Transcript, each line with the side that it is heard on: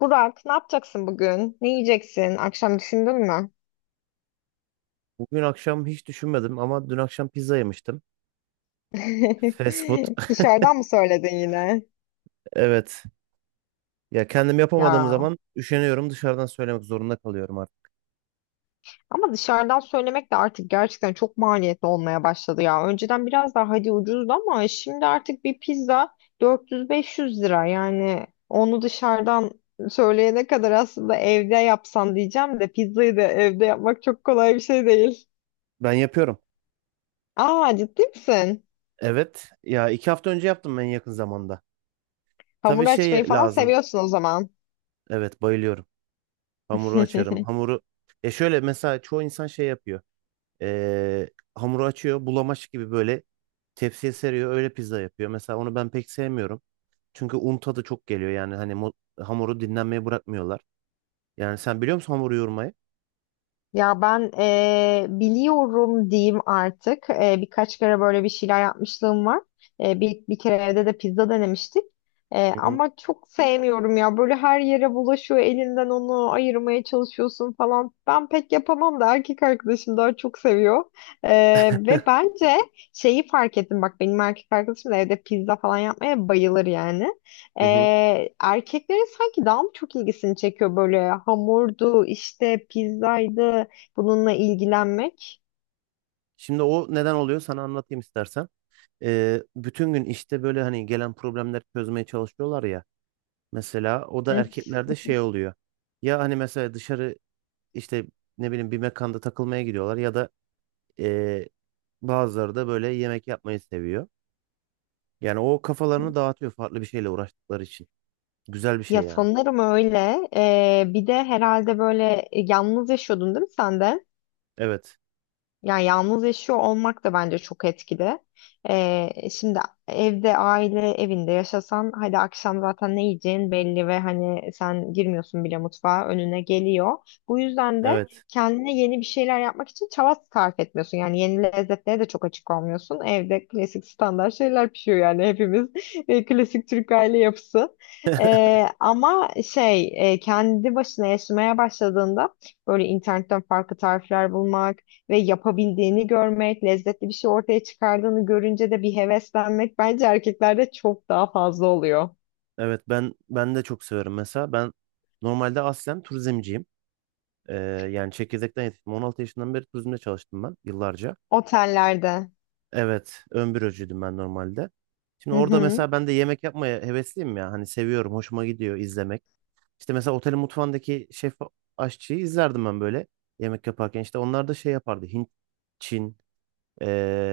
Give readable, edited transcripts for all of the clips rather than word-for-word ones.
left: Burak, ne yapacaksın bugün? Ne yiyeceksin? Akşam düşündün mü?
right: Bugün akşam hiç düşünmedim ama dün akşam pizza yemiştim. Fast food.
left: Dışarıdan mı söyledin yine?
right: Evet. Ya kendim yapamadığım
left: Ya.
right: zaman üşeniyorum, dışarıdan söylemek zorunda kalıyorum artık.
left: Ama dışarıdan söylemek de artık gerçekten çok maliyetli olmaya başladı ya. Önceden biraz daha hadi ucuzdu ama şimdi artık bir pizza 400-500 lira. Yani onu dışarıdan söyleyene kadar aslında evde yapsan diyeceğim de pizzayı da evde yapmak çok kolay bir şey değil.
right: Ben yapıyorum.
left: Aa ciddi misin?
right: Evet. Ya 2 hafta önce yaptım en yakın zamanda. Tabii
left: Hamur açmayı
right: şey
left: falan
right: lazım.
left: seviyorsun o zaman.
right: Evet, bayılıyorum. Hamuru açarım. Hamuru ya şöyle, mesela çoğu insan şey yapıyor. Ee, hamuru açıyor. Bulamaç gibi böyle tepsiye seriyor. Öyle pizza yapıyor. Mesela onu ben pek sevmiyorum. Çünkü un tadı çok geliyor. Yani hani hamuru dinlenmeye bırakmıyorlar. Yani sen biliyor musun hamuru yoğurmayı?
left: Ya ben biliyorum diyeyim artık. Birkaç kere böyle bir şeyler yapmışlığım var. Bir kere evde de pizza denemiştik.
right: Hı hı.
left: Ama çok sevmiyorum ya. Böyle her yere bulaşıyor. Elinden onu ayırmaya çalışıyorsun falan. Ben pek yapamam da erkek arkadaşım daha çok seviyor. Ve bence şeyi fark ettim. Bak benim erkek arkadaşım da evde pizza falan yapmaya bayılır yani.
right: Hı hı.
left: Erkeklerin sanki daha mı çok ilgisini çekiyor böyle hamurdu işte pizzaydı bununla ilgilenmek.
right: Şimdi o neden oluyor, sana anlatayım istersen. Bütün gün işte böyle hani gelen problemleri çözmeye çalışıyorlar ya. Mesela o da
left: Hı.
right: erkeklerde şey oluyor. Ya hani mesela dışarı işte ne bileyim bir mekanda takılmaya gidiyorlar ya da ee, bazıları da böyle yemek yapmayı seviyor. Yani o kafalarını dağıtıyor, farklı bir şeyle uğraştıkları için. Güzel bir şey
left: Ya
right: yani.
left: sanırım öyle. Bir de herhalde böyle yalnız yaşıyordun değil mi sen de?
right: Evet.
left: Yani yalnız yaşıyor olmak da bence çok etkili. Şimdi evde aile evinde yaşasan hadi akşam zaten ne yiyeceğin belli ve hani sen girmiyorsun bile mutfağa önüne geliyor. Bu yüzden de
right: Evet.
left: kendine yeni bir şeyler yapmak için çaba sarf etmiyorsun. Yani yeni lezzetlere de çok açık olmuyorsun. Evde klasik standart şeyler pişiyor yani hepimiz. Klasik Türk aile yapısı. Ama şey kendi başına yaşamaya başladığında böyle internetten farklı tarifler bulmak ve yapabildiğini görmek, lezzetli bir şey ortaya çıkardığını görünce de bir heveslenmek bence erkeklerde çok daha fazla oluyor.
right: Evet, ben de çok severim mesela. Ben normalde aslen turizmciyim. Ee, yani çekirdekten yetiştim. 16 yaşından beri turizmde çalıştım ben yıllarca.
left: Otellerde.
right: Evet, ön bürocuydum ben normalde. Şimdi
left: Hı
right: orada
left: hı.
right: mesela ben de yemek yapmaya hevesliyim ya. Hani seviyorum, hoşuma gidiyor izlemek. İşte mesela otelin mutfağındaki şef aşçıyı izlerdim ben böyle yemek yaparken. İşte onlar da şey yapardı. Hint, Çin,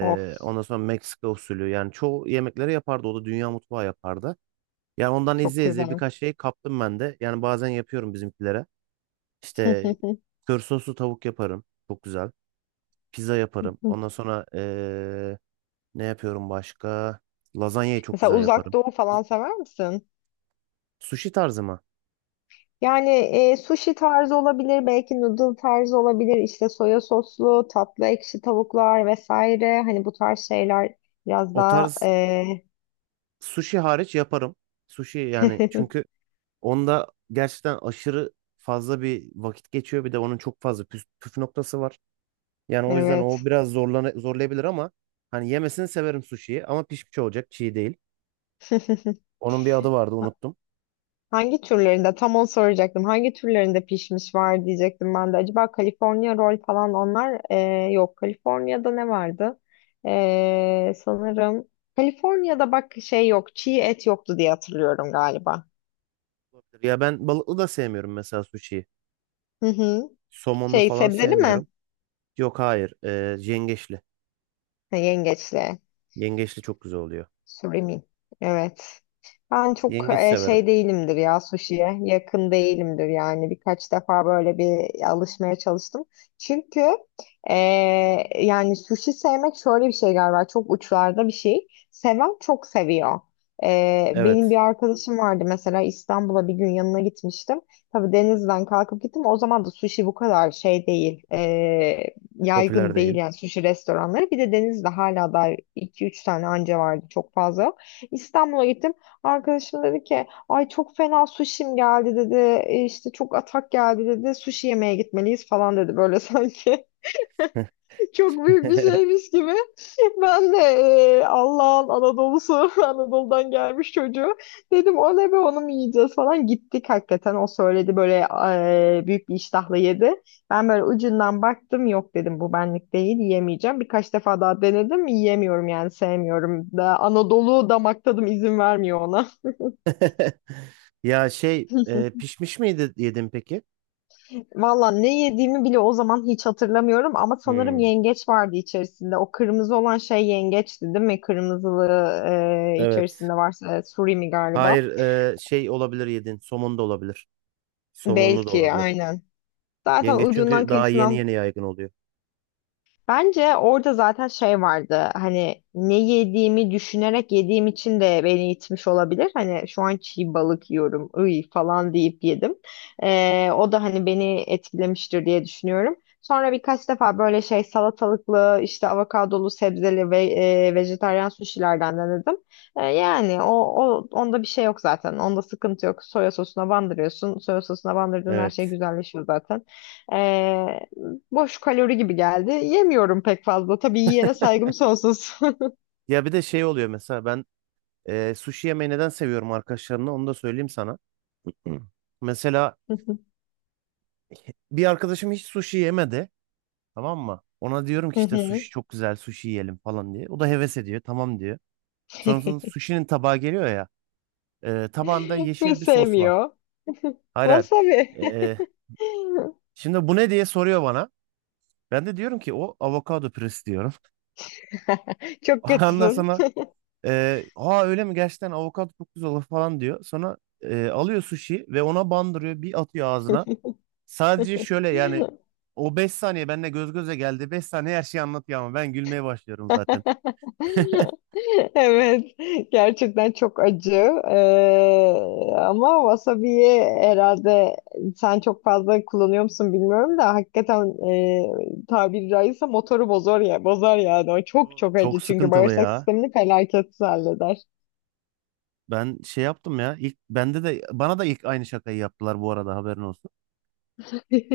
left: Of,
right: ondan sonra Meksika usulü. Yani çoğu yemekleri yapardı. O da dünya mutfağı yapardı. Yani ondan
left: çok
right: izleye izleye
left: güzel.
right: birkaç şey kaptım ben de. Yani bazen yapıyorum bizimkilere. İşte kör soslu tavuk yaparım. Çok güzel. Pizza yaparım. Ondan sonra ne yapıyorum başka? Lazanyayı çok
left: Mesela
right: güzel
left: Uzak
right: yaparım.
left: Doğu falan sever misin?
right: Sushi tarzı mı?
left: Yani sushi tarzı olabilir, belki noodle tarzı olabilir, işte soya soslu, tatlı ekşi tavuklar vesaire. Hani bu tarz şeyler biraz
right: O
left: daha
right: tarz sushi hariç yaparım. Sushi yani, çünkü onda gerçekten aşırı fazla bir vakit geçiyor. Bir de onun çok fazla püf noktası var. Yani o yüzden o
left: evet.
right: biraz zorlayabilir ama hani yemesini severim sushi'yi ama pişmiş olacak, çiğ değil. Onun bir adı vardı, unuttum.
left: Hangi türlerinde? Tam onu soracaktım. Hangi türlerinde pişmiş var diyecektim ben de. Acaba California roll falan onlar yok. California'da ne vardı? Sanırım California'da bak şey yok. Çiğ et yoktu diye hatırlıyorum galiba.
right: Olabilir. Ya ben balıklı da sevmiyorum mesela suşiyi.
left: Hı hı.
right: Somonlu
left: Şey
right: falan
left: sebzeli mi?
right: sevmiyorum. Yok, hayır. Yengeçli.
left: Ha, yengeçli.
right: Yengeçli çok güzel oluyor.
left: Surimi. Evet. Ben çok
right: Yengeç severim.
left: şey değilimdir ya sushi'ye. Yakın değilimdir yani. Birkaç defa böyle bir alışmaya çalıştım. Çünkü e, yani sushi sevmek şöyle bir şey galiba. Çok uçlarda bir şey. Seven çok seviyor. Benim bir
right: Evet.
left: arkadaşım vardı mesela İstanbul'a bir gün yanına gitmiştim. Tabii denizden kalkıp gittim. O zaman da sushi bu kadar şey değil.
right: Popüler
left: Yaygın değil
right: değil.
left: yani sushi restoranları. Bir de Denizli'de hala da iki üç tane anca vardı çok fazla yok. İstanbul'a gittim. Arkadaşım dedi ki ay çok fena sushi'm geldi dedi. İşte çok atak geldi dedi. Sushi yemeye gitmeliyiz falan dedi böyle sanki. Çok büyük bir şeymiş gibi. Ben de Allah'ın Anadolu'su, Anadolu'dan gelmiş çocuğu. Dedim o ne be onu mu yiyeceğiz falan. Gittik hakikaten o söyledi böyle büyük bir iştahla yedi. Ben böyle ucundan baktım yok dedim bu benlik değil yiyemeyeceğim. Birkaç defa daha denedim yiyemiyorum yani sevmiyorum. Da, Anadolu damak tadım izin vermiyor ona.
right: Ya şey pişmiş miydi yedin peki?
left: Valla ne yediğimi bile o zaman hiç hatırlamıyorum ama sanırım
right: Hmm,
left: yengeç vardı içerisinde. O kırmızı olan şey yengeçti değil mi? Kırmızılı
right: evet.
left: içerisinde varsa surimi
right: Hayır,
left: galiba.
right: şey olabilir yedin. Somon da olabilir. Somonlu da
left: Belki
right: olabilir.
left: aynen. Zaten
right: Yengeç
left: ucundan
right: çünkü daha yeni
left: kıyısından
right: yeni yaygın oluyor.
left: bence orada zaten şey vardı hani ne yediğimi düşünerek yediğim için de beni itmiş olabilir. Hani şu an çiğ balık yiyorum ıy falan deyip yedim. O da hani beni etkilemiştir diye düşünüyorum. Sonra birkaç defa böyle şey salatalıklı işte avokadolu sebzeli ve vejetaryen suşilerden denedim. Yani o onda bir şey yok zaten. Onda sıkıntı yok. Soya sosuna bandırıyorsun. Soya sosuna bandırdığın her şey
right: Evet.
left: güzelleşiyor zaten. Ee, Boş kalori gibi geldi. Yemiyorum pek fazla. Tabii yiyene saygım sonsuz.
right: Ya bir de şey oluyor mesela ben sushi yemeği neden seviyorum arkadaşlarımla, onu da söyleyeyim sana. Hı. Mesela bir arkadaşım hiç sushi yemedi. Tamam mı? Ona diyorum ki işte sushi çok güzel, sushi yiyelim falan diye. O da heves ediyor. Tamam diyor. Sonrasında sushi'nin tabağı geliyor ya. E, tabağında
left: Ve
right: yeşil bir sos var.
left: sevmiyor.
right: Hayır, hayır.
left: Wasabi.
right: E, şimdi bu ne diye soruyor bana. Ben de diyorum ki o avokado püresi diyorum.
left: Çok
right: Ondan
left: kötüsün.
right: sonra aa, öyle mi, gerçekten avokado çok güzel olur falan diyor. Sonra alıyor sushi ve ona bandırıyor. Bir atıyor ağzına. Sadece şöyle yani o 5 saniye benimle göz göze geldi. 5 saniye her şeyi anlatıyor ama ben gülmeye başlıyorum zaten.
left: Evet. Gerçekten çok acı. Ee, Ama wasabi'yi herhalde sen çok fazla kullanıyor musun bilmiyorum da hakikaten tabiri caizse motoru bozar ya, bozar yani. O çok
right: Yo,
left: çok
right: çok
left: acı çünkü
right: sıkıntılı
left: bağırsak
right: ya.
left: sistemini felaket halleder.
right: Ben şey yaptım ya. İlk bende de bana da ilk aynı şakayı yaptılar bu arada, haberin olsun.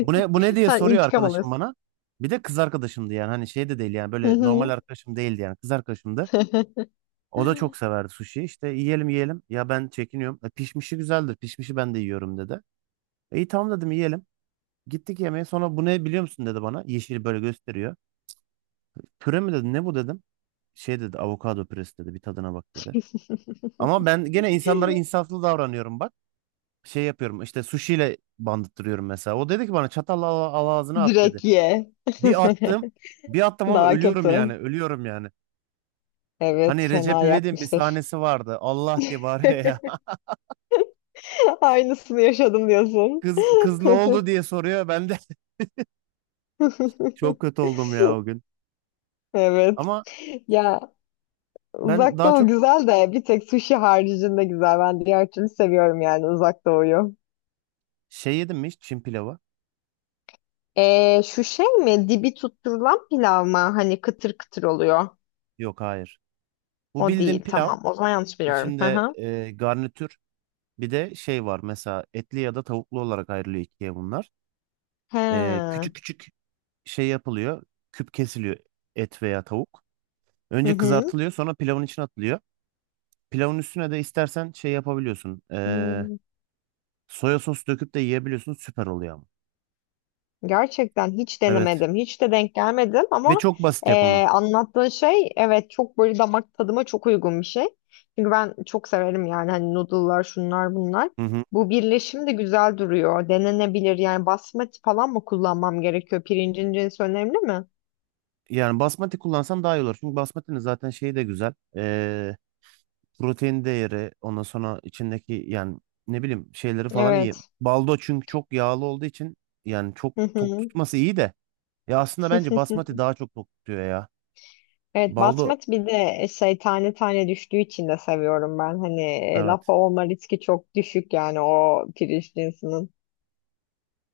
right: Bu ne diye
left: Sen
right: soruyor
left: intikam
right: arkadaşım
left: alıyorsun.
right: bana. Bir de kız arkadaşımdı yani hani şey de değil yani
left: Hı
right: böyle normal
left: hı.
right: arkadaşım değildi yani kız arkadaşımdı. O da çok severdi sushi. İşte yiyelim. Ya ben çekiniyorum. E, pişmişi güzeldir. Pişmişi ben de yiyorum dedi. E, iyi tamam dedim, yiyelim. Gittik yemeğe. Sonra bu ne biliyor musun dedi bana. Yeşil böyle gösteriyor. Püre mi dedi? Ne bu dedim. Şey dedi, avokado püresi dedi. Bir tadına bak dedi. Ama ben gene insanlara insaflı davranıyorum bak. Şey yapıyorum işte sushiyle bandıttırıyorum mesela. O dedi ki bana çatalla al, al ağzına at dedi.
left: Direkt ye.
right: Bir attım. Bir attım ama
left: Daha
right: ölüyorum yani.
left: kötü.
right: Ölüyorum yani.
left: Evet,
right: Hani Recep
left: fena
right: İvedik'in bir
left: yakmıştır.
right: sahnesi vardı. Allah diye bağırıyor ya.
left: Aynısını yaşadım diyorsun.
right: Kız ne oldu diye soruyor. Ben de çok kötü oldum ya o gün.
left: Evet.
right: Ama
left: Ya
right: ben
left: uzak
right: daha
left: doğu
right: çok
left: güzel de bir tek sushi haricinde güzel. Ben diğer türlü seviyorum yani uzak doğuyu.
right: şey yedim mi hiç Çin pilavı?
left: Şu şey mi? Dibi tutturulan pilav mı? Hani kıtır kıtır oluyor.
right: Yok, hayır. Bu
left: O
right: bildiğim
left: değil.
right: pilav.
left: Tamam. O zaman yanlış biliyorum. Hı
right: İçinde
left: hı.
right: garnitür. Bir de şey var mesela etli ya da tavuklu olarak ayrılıyor ikiye bunlar.
left: He.
right: Küçük küçük şey yapılıyor. Küp kesiliyor et veya tavuk.
left: Hı
right: Önce
left: hı.
right: kızartılıyor, sonra pilavın içine atılıyor. Pilavın üstüne de istersen şey yapabiliyorsun.
left: Hmm,
right: Soya sos döküp de yiyebiliyorsun, süper oluyor ama.
left: gerçekten hiç
right: Evet
left: denemedim. Hiç de denk gelmedim
right: ve
left: ama
right: çok basit yapımı.
left: anlattığın şey evet çok böyle damak tadıma çok uygun bir şey. Çünkü ben çok severim yani hani noodle'lar şunlar bunlar.
right: Hı hı.
left: Bu birleşim de güzel duruyor. Denenebilir yani basmati falan mı kullanmam gerekiyor? Pirincin cinsi önemli mi?
right: Yani basmati kullansan daha iyi olur. Çünkü basmatinin zaten şeyi de güzel. Protein değeri, ondan sonra içindeki yani ne bileyim şeyleri falan iyi.
left: Evet.
right: Baldo çünkü çok yağlı olduğu için yani çok
left: Hı
right: tok
left: hı.
right: tutması iyi de. Ya aslında bence basmati daha çok tok tutuyor ya.
left: Evet
right: Baldo
left: basmati bir de şey tane tane düştüğü için de seviyorum ben. Hani lapa
right: evet.
left: olma riski çok düşük yani o pirinç cinsinin.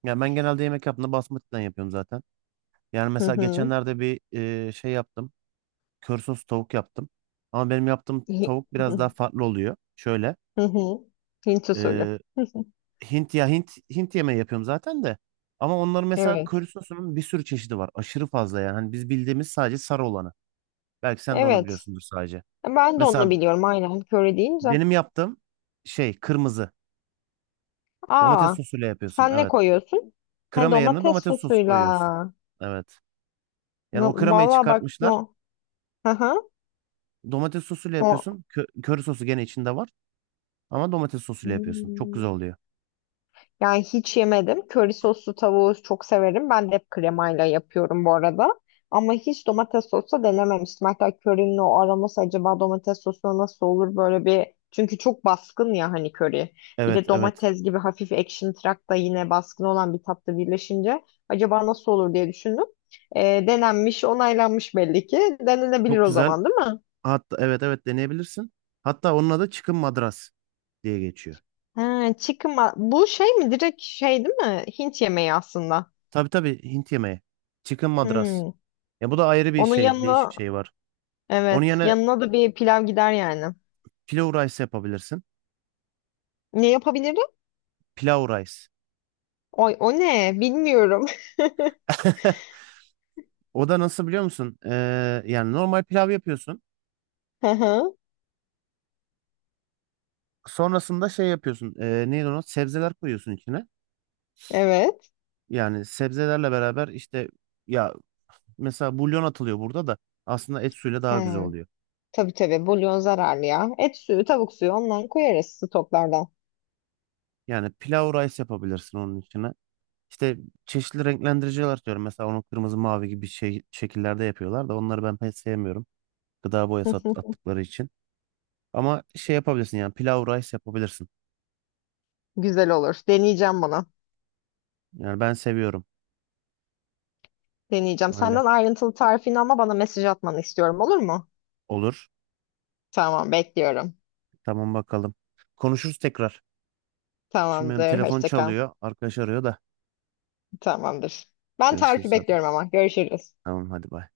right: Ya ben genelde yemek yaptığımda basmatiden yapıyorum zaten. Yani
left: Hı
right: mesela
left: hı.
right: geçenlerde bir şey yaptım. Kör sos tavuk yaptım. Ama benim yaptığım
left: Hi-
right: tavuk biraz daha farklı oluyor.
left: Hı hı. Hint usulü.
right: Şöyle.
left: Hı hı.
right: Hint ya Hint yemeği yapıyorum zaten de. Ama onların mesela köri
left: Evet.
right: sosunun bir sürü çeşidi var. Aşırı fazla yani. Hani biz bildiğimiz sadece sarı olanı. Belki sen de onu
left: Evet.
right: biliyorsundur sadece.
left: Ben de onu
right: Mesela
left: biliyorum aynen. Köri deyince.
right: benim yaptığım şey kırmızı. Domates
left: Aa,
right: sosuyla yapıyorsun.
left: sen ne
right: Evet.
left: koyuyorsun? Ha,
right: Krema yerine
left: domates
right: domates sosu
left: sosuyla.
right: koyuyorsun. Evet. Yani
left: No,
right: o kremayı
left: valla bak
right: çıkartmışlar.
left: no. Hı hı.
right: Domates sosuyla
left: O.
right: yapıyorsun. Köri sosu gene içinde var. Ama domates sosuyla yapıyorsun. Çok güzel oluyor.
left: Yani hiç yemedim. Köri soslu tavuğu çok severim. Ben de hep kremayla yapıyorum bu arada. Ama hiç domates sosu denememiştim. Hatta körinin o aroması acaba domates sosuna nasıl olur böyle bir... Çünkü çok baskın ya hani köri. Bir
right: Evet,
left: de
right: evet.
left: domates gibi hafif ekşimtırak da yine baskın olan bir tatlı birleşince acaba nasıl olur diye düşündüm. Denenmiş, onaylanmış belli ki. Denenebilir
right: Çok
left: o
right: güzel.
left: zaman değil mi?
right: Hatta evet, evet deneyebilirsin. Hatta onun adı çıkın madras diye geçiyor.
left: Ha, chicken bu şey mi? Direkt şey değil mi? Hint yemeği aslında.
right: Tabii, tabii Hint yemeği. Chicken madras.
left: Hmm.
right: Ya bu da ayrı bir
left: Onun
right: şey, değişik
left: yanına
right: şey var. Onun
left: evet.
right: yerine
left: Yanına da bir pilav gider yani.
right: pilau rice yapabilirsin.
left: Ne yapabilirim?
right: Pilau rice.
left: Oy, o ne? Bilmiyorum.
right: O da nasıl biliyor musun? Yani normal pilav yapıyorsun.
left: Hı hı,
right: Sonrasında şey yapıyorsun. Neydi onu? Sebzeler koyuyorsun içine.
left: evet.
right: Yani sebzelerle beraber işte ya mesela bulyon atılıyor, burada da aslında et suyuyla daha güzel
left: Hı.
right: oluyor.
left: Tabii tabii. Bulyon zararlı ya. Et suyu, tavuk suyu ondan koyarız stoklardan.
right: Yani pilau rice yapabilirsin onun içine. İşte çeşitli renklendiriciler atıyorum. Mesela onu kırmızı mavi gibi şey, şekillerde yapıyorlar da onları ben pek sevmiyorum. Gıda boyası attıkları için. Ama şey yapabilirsin yani pilav rice yapabilirsin.
left: Güzel olur. Deneyeceğim bunu.
right: Yani ben seviyorum
left: Deneyeceğim.
right: öyle.
left: Senden ayrıntılı tarifini ama bana mesaj atmanı istiyorum olur mu?
right: Olur.
left: Tamam bekliyorum.
right: Tamam, bakalım. Konuşuruz tekrar. Şimdi benim
left: Tamamdır.
right: telefon
left: Hoşça kal.
right: çalıyor. Arkadaş arıyor da.
left: Tamamdır. Ben
right: Görüşürüz
left: tarifi
right: hadi.
left: bekliyorum ama. Görüşürüz.
right: Tamam, hadi bay.